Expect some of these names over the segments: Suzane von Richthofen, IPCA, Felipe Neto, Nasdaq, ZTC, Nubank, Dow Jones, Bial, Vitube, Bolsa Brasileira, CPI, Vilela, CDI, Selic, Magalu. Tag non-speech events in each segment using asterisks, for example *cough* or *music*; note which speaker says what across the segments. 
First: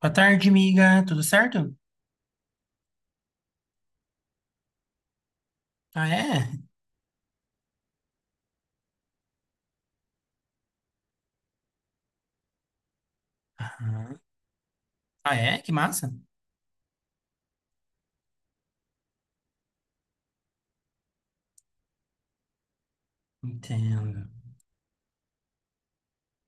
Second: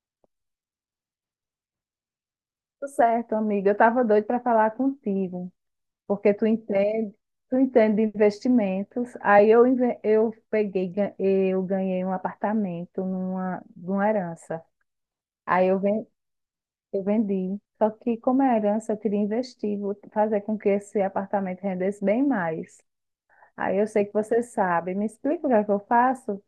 Speaker 1: Boa tarde, amiga. Tudo certo?
Speaker 2: Tudo certo, amiga. Eu estava doida para falar contigo,
Speaker 1: Ah,
Speaker 2: porque
Speaker 1: é?
Speaker 2: tu entende de investimentos. Aí eu peguei, eu ganhei um apartamento numa
Speaker 1: Aham.
Speaker 2: herança.
Speaker 1: Ah, é?
Speaker 2: Aí
Speaker 1: Que massa.
Speaker 2: eu vendi. Só que como é herança, eu queria investir, vou fazer com que esse apartamento rendesse bem mais. Aí eu sei que
Speaker 1: Entendo.
Speaker 2: você sabe. Me explica o que é que eu faço?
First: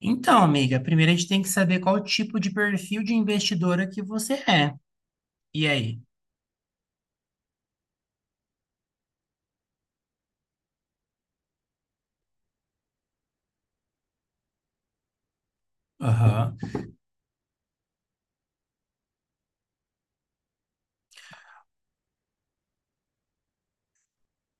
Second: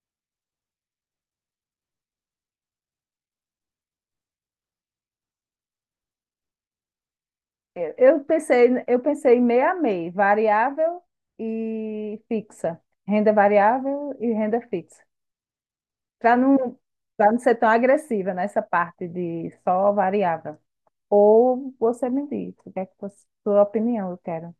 Speaker 1: Então, amiga, primeiro a gente tem que saber qual tipo de perfil de investidora que você é. E aí?
Speaker 2: Eu pensei, eu pensei meio a meio, variável e fixa. Renda variável e renda fixa. Para
Speaker 1: Aham.
Speaker 2: não, para não ser tão agressiva nessa parte de só variável. Ou você me diz, o que é que você, sua opinião eu quero.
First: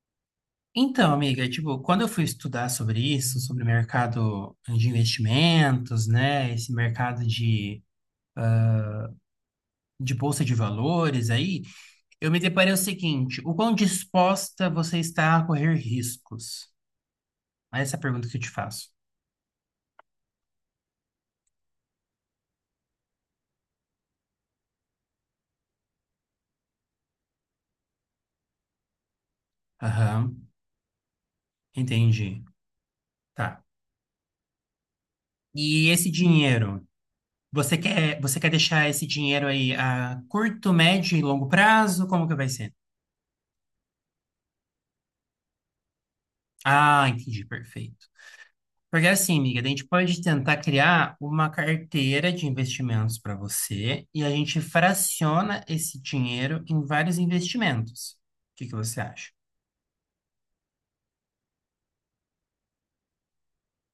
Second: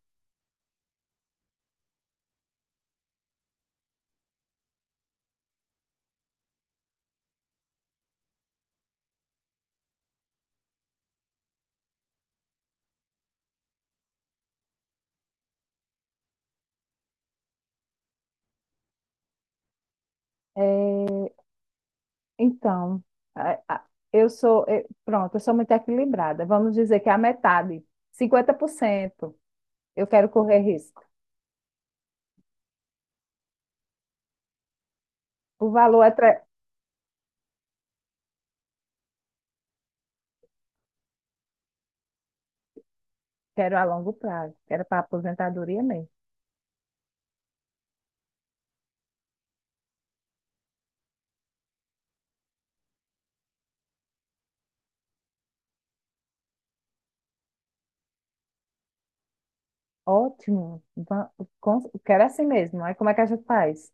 Speaker 1: Então, amiga, tipo, quando eu fui estudar sobre isso, sobre o mercado de investimentos, né, esse mercado de, bolsa de valores aí, eu me deparei o seguinte, o quão disposta você está a correr riscos? Essa é a pergunta que eu te faço.
Speaker 2: Então, a- a- eu sou, pronto, eu sou muito equilibrada. Vamos dizer que é a metade, 50% eu quero
Speaker 1: Aham,
Speaker 2: correr risco.
Speaker 1: entendi. Tá.
Speaker 2: O
Speaker 1: E
Speaker 2: valor
Speaker 1: esse
Speaker 2: é, tre-
Speaker 1: dinheiro, você quer deixar esse dinheiro aí a curto, médio e longo prazo? Como que vai ser?
Speaker 2: quero a longo prazo, quero para aposentadoria mesmo.
Speaker 1: Ah, entendi, perfeito. Porque assim, amiga, a gente pode tentar criar uma carteira de investimentos para você e a gente fraciona esse dinheiro em vários investimentos. O que que você acha?
Speaker 2: Ótimo, quero assim mesmo. Aí como é que a gente faz?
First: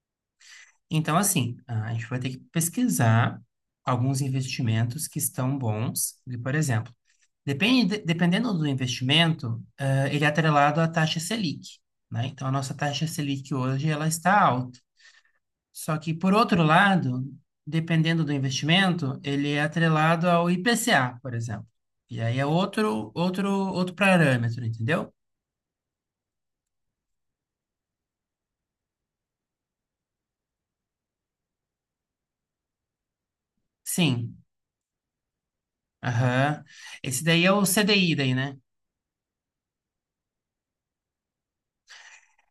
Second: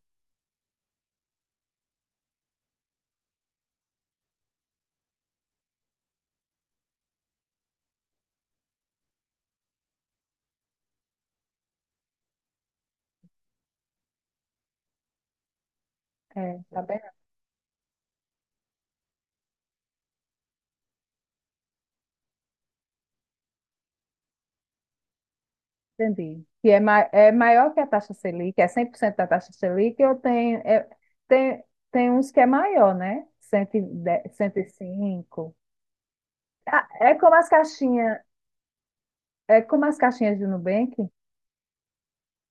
Speaker 1: Então, assim, a gente vai ter que pesquisar alguns investimentos que estão bons. E, por exemplo, depende, dependendo do investimento, ele é atrelado à taxa Selic, né? Então, a nossa taxa Selic hoje, ela está alta. Só que, por
Speaker 2: É,
Speaker 1: outro
Speaker 2: tá.
Speaker 1: lado, dependendo do investimento, ele é atrelado ao IPCA, por exemplo. E aí é outro parâmetro, entendeu?
Speaker 2: Entendi. Que é, ma é maior que a taxa Selic, é 100% da taxa Selic, eu tenho, é, tem, tem uns que é maior, né? 110,
Speaker 1: Sim.
Speaker 2: 105.
Speaker 1: Aham.
Speaker 2: Ah,
Speaker 1: Esse daí é o CDI daí, né?
Speaker 2: é como as caixinhas de Nubank,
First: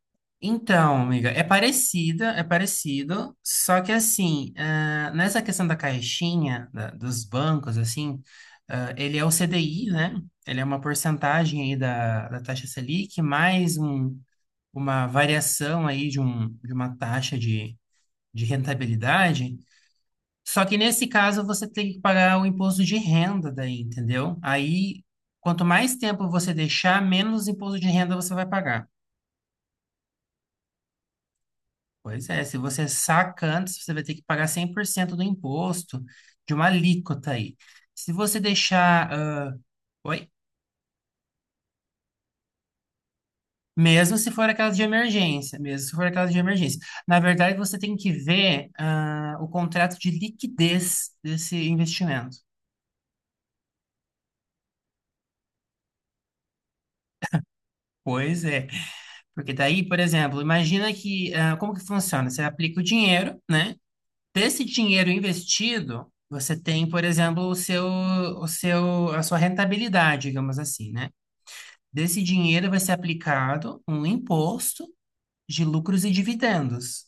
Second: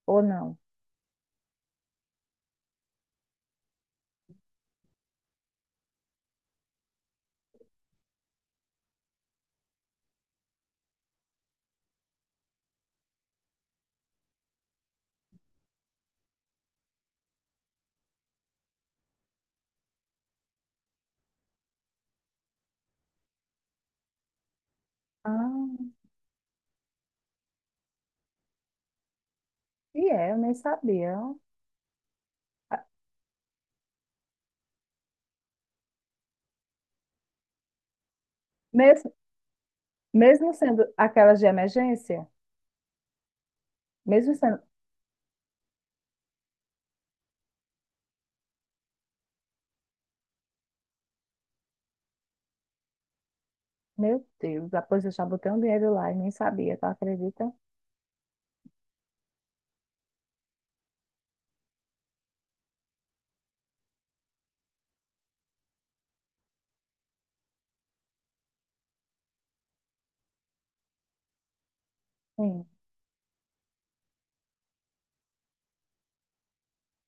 Speaker 2: ou não?
Speaker 1: Então, amiga, é parecida, é parecido, só que assim, nessa questão da caixinha, dos bancos, assim, ele é o CDI, né? Ele é uma porcentagem aí da, da taxa Selic, mais uma variação aí de, de uma taxa de rentabilidade. Só que nesse caso você tem que pagar o imposto de renda daí, entendeu? Aí, quanto
Speaker 2: Ah,
Speaker 1: mais tempo você deixar, menos imposto de renda você vai pagar.
Speaker 2: e é, eu nem sabia.
Speaker 1: Pois é, se
Speaker 2: Ah,
Speaker 1: você saca antes, você vai ter que pagar 100% do imposto de uma alíquota aí. Se você deixar.
Speaker 2: Mesmo,
Speaker 1: Oi?
Speaker 2: mesmo sendo aquelas de emergência,
Speaker 1: Mesmo se
Speaker 2: mesmo
Speaker 1: for
Speaker 2: sendo.
Speaker 1: aquela de emergência, mesmo se for aquela de emergência. Na verdade, você tem que ver o contrato de liquidez desse investimento.
Speaker 2: Meu Deus, depois eu já botei um dinheiro lá e nem sabia, tu acredita?
Speaker 1: Pois é. Porque daí, por exemplo, imagina que. Como que funciona? Você aplica o dinheiro, né? Desse dinheiro investido. Você tem, por exemplo, a sua rentabilidade, digamos assim, né? Desse
Speaker 2: Sim.
Speaker 1: dinheiro vai ser aplicado um imposto de lucros e dividendos.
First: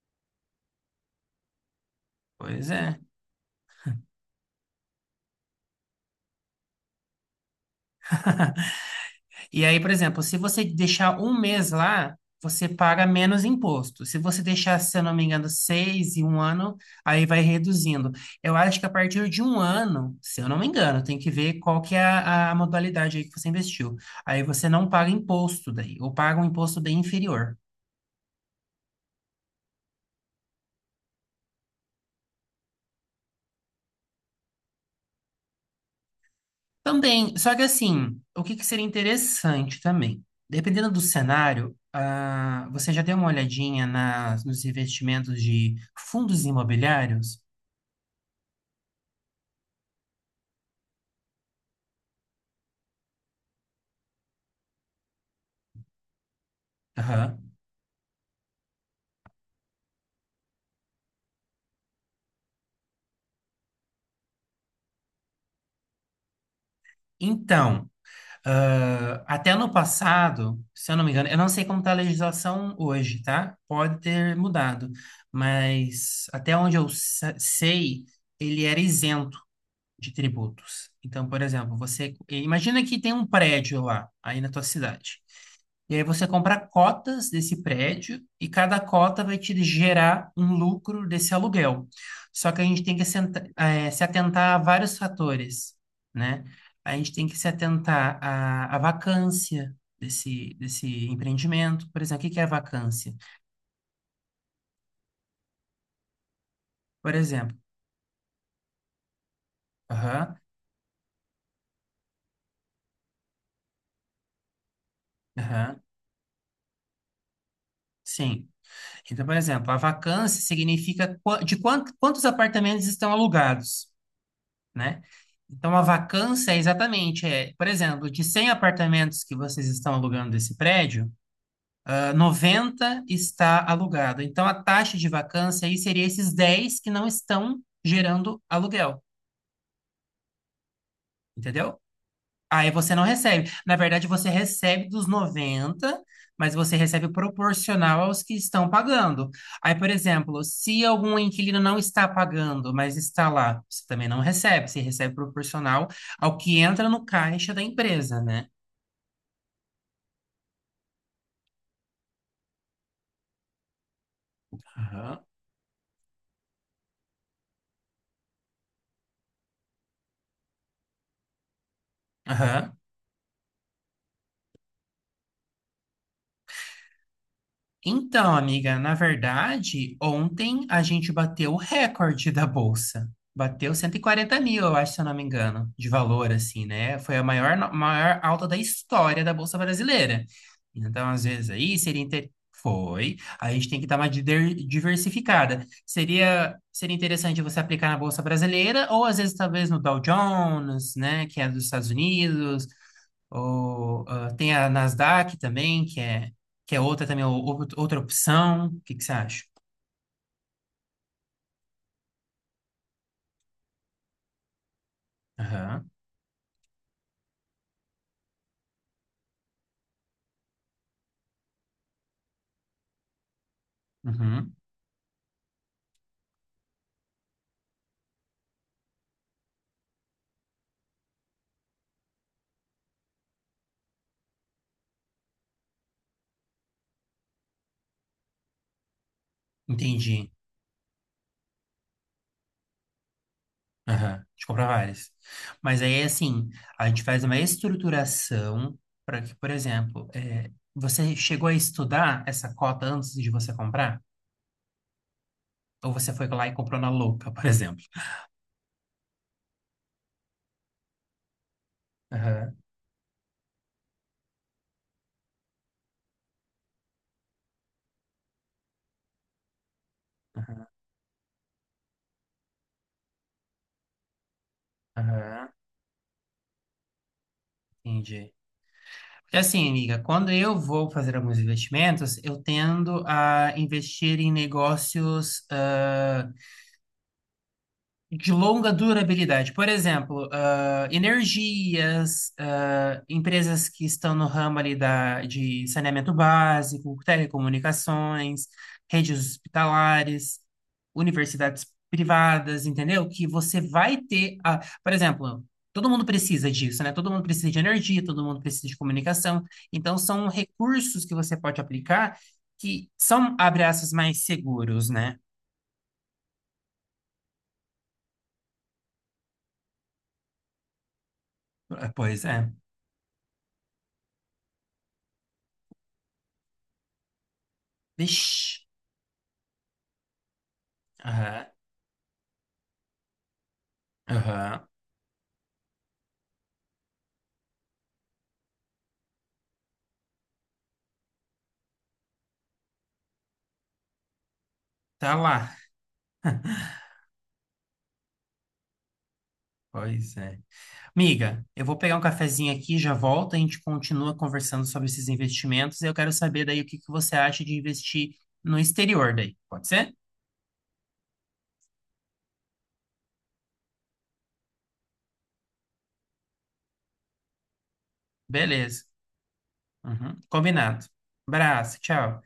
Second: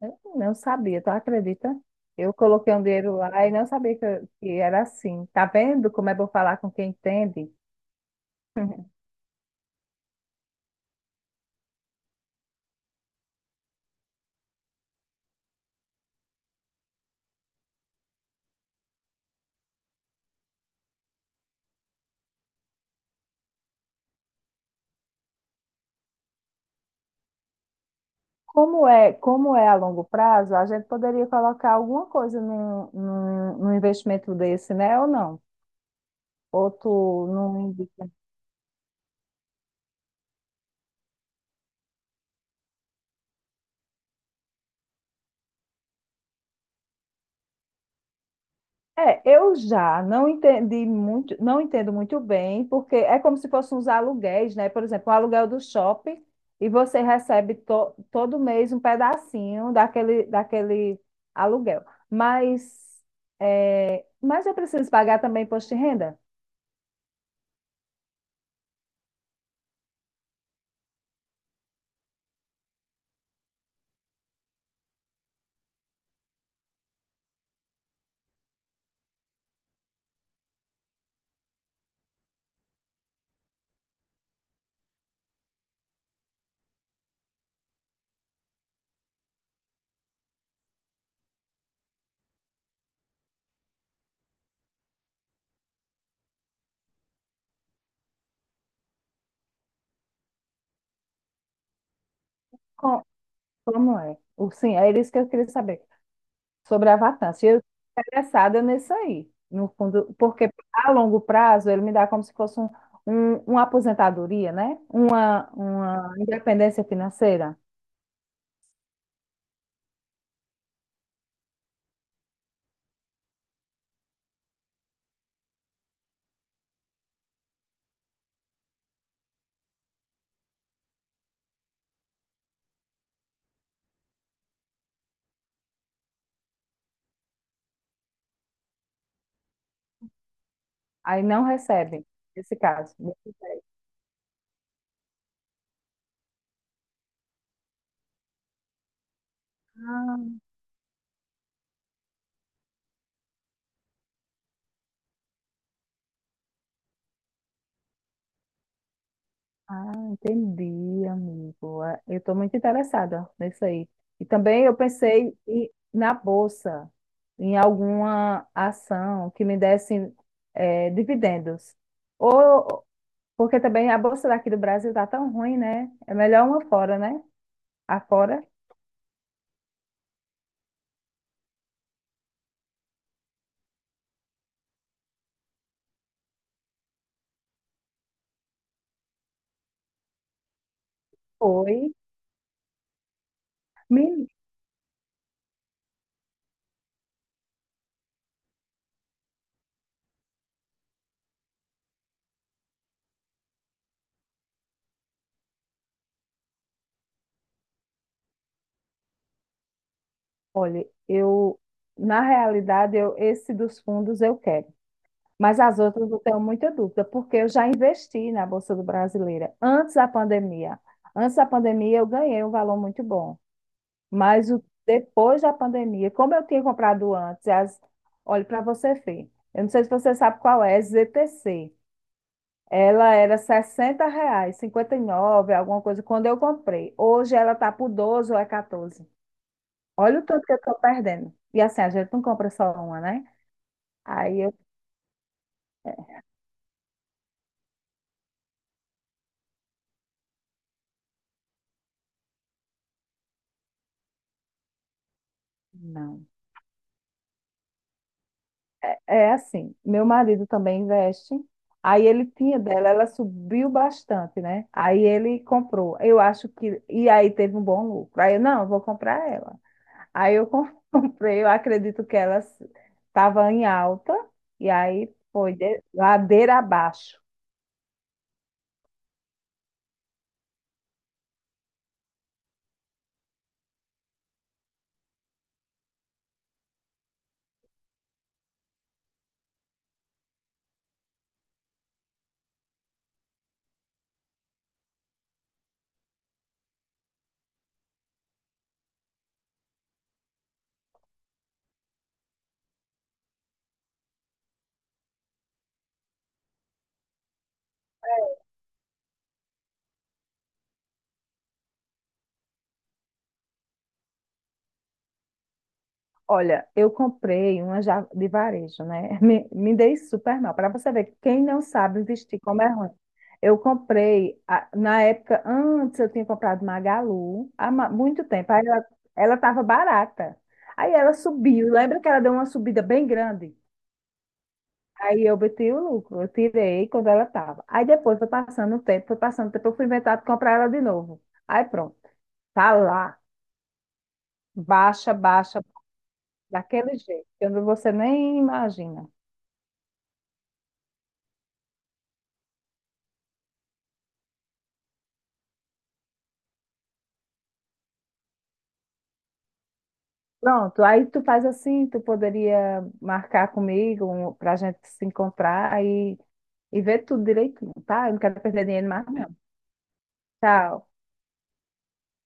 Speaker 2: Eu não sabia, tu acredita? Eu
Speaker 1: Pois
Speaker 2: coloquei um
Speaker 1: é.
Speaker 2: dinheiro lá e não sabia que era assim. Tá vendo como é bom falar com quem entende? *laughs*
Speaker 1: E aí, por exemplo, se você deixar um mês lá, você paga menos imposto. Se você deixar, se eu não me engano, seis e um ano, aí vai reduzindo. Eu acho que a partir de um ano, se eu não me engano, tem que ver qual que é a modalidade aí que você investiu. Aí você não paga imposto daí, ou paga um imposto bem inferior.
Speaker 2: Como é a longo prazo, a gente poderia colocar alguma coisa num investimento desse, né? Ou não? Ou tu
Speaker 1: Também, só que
Speaker 2: não.
Speaker 1: assim, o que que seria interessante também? Dependendo do cenário, você já deu uma olhadinha nas, nos investimentos de fundos imobiliários?
Speaker 2: É, eu já não entendi muito, não entendo muito bem, porque é como se fossem uns aluguéis, né? Por exemplo, o aluguel do shopping e você
Speaker 1: Aham.
Speaker 2: recebe todo mês um pedacinho daquele aluguel. Mas eu preciso pagar também imposto de renda?
Speaker 1: Então, até no passado, se eu não me engano, eu não sei como está a legislação hoje, tá? Pode ter mudado, mas até onde eu sei, ele era isento de tributos. Então, por exemplo, você imagina que tem um prédio lá, aí na tua cidade. E aí você compra cotas desse prédio e cada cota vai te gerar um lucro desse aluguel. Só que a gente tem que se atentar a vários fatores, né? A gente tem que se atentar à, à vacância desse, desse empreendimento. Por exemplo, o que que é a
Speaker 2: Co-
Speaker 1: vacância?
Speaker 2: Como é? O- Sim, é isso que eu queria saber sobre a
Speaker 1: Por
Speaker 2: vacância. Eu
Speaker 1: exemplo,
Speaker 2: estou interessada nisso aí, no fundo,
Speaker 1: aham,
Speaker 2: porque a longo prazo ele me dá como se fosse uma aposentadoria, né?
Speaker 1: aham,
Speaker 2: Uma independência financeira.
Speaker 1: sim. Então, por exemplo, a vacância significa quantos apartamentos estão alugados. Né? Então, a vacância é exatamente, é, por exemplo, de 100 apartamentos que vocês estão alugando desse prédio, 90 está alugado. Então, a taxa de vacância aí seria esses 10 que não estão gerando aluguel,
Speaker 2: Aí não
Speaker 1: entendeu?
Speaker 2: recebe, nesse
Speaker 1: Aí
Speaker 2: caso.
Speaker 1: você não recebe. Na verdade, você recebe dos 90, mas você recebe proporcional aos que estão pagando. Aí, por
Speaker 2: Ah,
Speaker 1: exemplo, se algum inquilino não está pagando, mas está lá, você também não recebe. Você recebe proporcional ao que entra no caixa da empresa, né?
Speaker 2: ah, entendi, amigo. É, eu estou muito interessada nisso aí. E também
Speaker 1: Aham.
Speaker 2: na bolsa, em alguma ação que me desse dividendos.
Speaker 1: Aham.
Speaker 2: Ou, porque também a bolsa daqui do Brasil tá tão ruim, né? É melhor uma fora, né? A
Speaker 1: Então,
Speaker 2: fora
Speaker 1: amiga, na verdade, ontem a gente bateu o recorde da bolsa. Bateu 140 mil, eu acho, se eu não me engano, de valor, assim, né? Foi a maior, maior alta da história da Bolsa Brasileira. Então, às vezes, aí
Speaker 2: foi.
Speaker 1: seria. Inter... Foi. A gente tem que dar uma
Speaker 2: Me...
Speaker 1: diversificada. Seria interessante você aplicar na Bolsa Brasileira, ou às vezes, talvez, no Dow Jones, né? Que é dos Estados Unidos. Ou, tem a Nasdaq também, que é outra também, outra opção. O que que você acha?
Speaker 2: Olha, na realidade, eu, esse dos fundos eu quero. Mas as
Speaker 1: Aham,
Speaker 2: outras eu tenho muita dúvida, porque eu já investi na Bolsa do Brasileira antes da pandemia. Antes da pandemia eu ganhei um valor muito bom. Mas
Speaker 1: uhum,
Speaker 2: o, depois da pandemia, como eu tinha comprado antes, as, olha, para você ver, eu não sei se você sabe qual é, ZTC. Ela era 60 reais, 59 alguma coisa, quando eu comprei. Hoje ela tá por 12 ou é 14. Olha o
Speaker 1: entendi.
Speaker 2: tanto que eu tô perdendo. E assim, a gente não compra só uma, né?
Speaker 1: Aham,
Speaker 2: Aí
Speaker 1: de
Speaker 2: eu,
Speaker 1: comprar várias. Mas aí, assim, a gente faz uma estruturação para que, por exemplo, é, você chegou a estudar essa cota antes de você comprar? Ou você
Speaker 2: não.
Speaker 1: foi lá e comprou na louca, por exemplo?
Speaker 2: É assim, meu marido também investe. Aí ele
Speaker 1: Aham,
Speaker 2: tinha dela, ela subiu bastante, né? Aí ele comprou. Eu acho que. E aí teve um bom lucro. Aí eu, não, eu vou comprar ela. Aí *laughs* comprei, eu acredito que ela estava em alta. E aí
Speaker 1: aham,
Speaker 2: foi ladeira abaixo.
Speaker 1: entendi. Porque assim, amiga, quando eu vou fazer alguns investimentos, eu tendo a investir em negócios de longa durabilidade. Por exemplo, energias, empresas que estão no ramo ali da, de saneamento básico, telecomunicações, redes hospitalares, universidades privadas, entendeu? Que você vai ter, a, por exemplo, todo mundo precisa disso, né? Todo mundo precisa de energia, todo mundo precisa de comunicação. Então, são recursos que você pode aplicar que são, abre aspas, mais seguros, né?
Speaker 2: Olha, eu comprei uma já de varejo, né? *laughs* Me dei super mal. Para você ver, quem não
Speaker 1: Ah,
Speaker 2: sabe
Speaker 1: pois
Speaker 2: investir
Speaker 1: é.
Speaker 2: como é ruim. Eu comprei, na época, antes eu tinha comprado Magalu, muito tempo. Aí
Speaker 1: Vixe.
Speaker 2: ela estava barata. Aí ela subiu. Lembra que ela deu uma subida bem grande?
Speaker 1: Aham.
Speaker 2: Aí eu botei o lucro, eu tirei quando ela estava. Aí depois foi passando o tempo, foi passando o tempo, eu fui inventar de comprar ela de novo. Aí pronto, tá lá, baixa,
Speaker 1: Tá lá.
Speaker 2: baixa,
Speaker 1: *laughs*
Speaker 2: daquele jeito, que você nem imagina.
Speaker 1: Pois é. Amiga, eu vou pegar um cafezinho aqui, já volto, a gente continua conversando sobre esses investimentos e eu quero saber daí o que que você acha de investir no exterior daí. Pode ser?
Speaker 2: Pronto, aí tu faz assim, tu poderia marcar comigo para a gente se encontrar aí e ver tudo direitinho, tá? Eu não quero perder
Speaker 1: Beleza.
Speaker 2: dinheiro mais, não.
Speaker 1: Uhum. Combinado.
Speaker 2: Tchau.
Speaker 1: Abraço, tchau.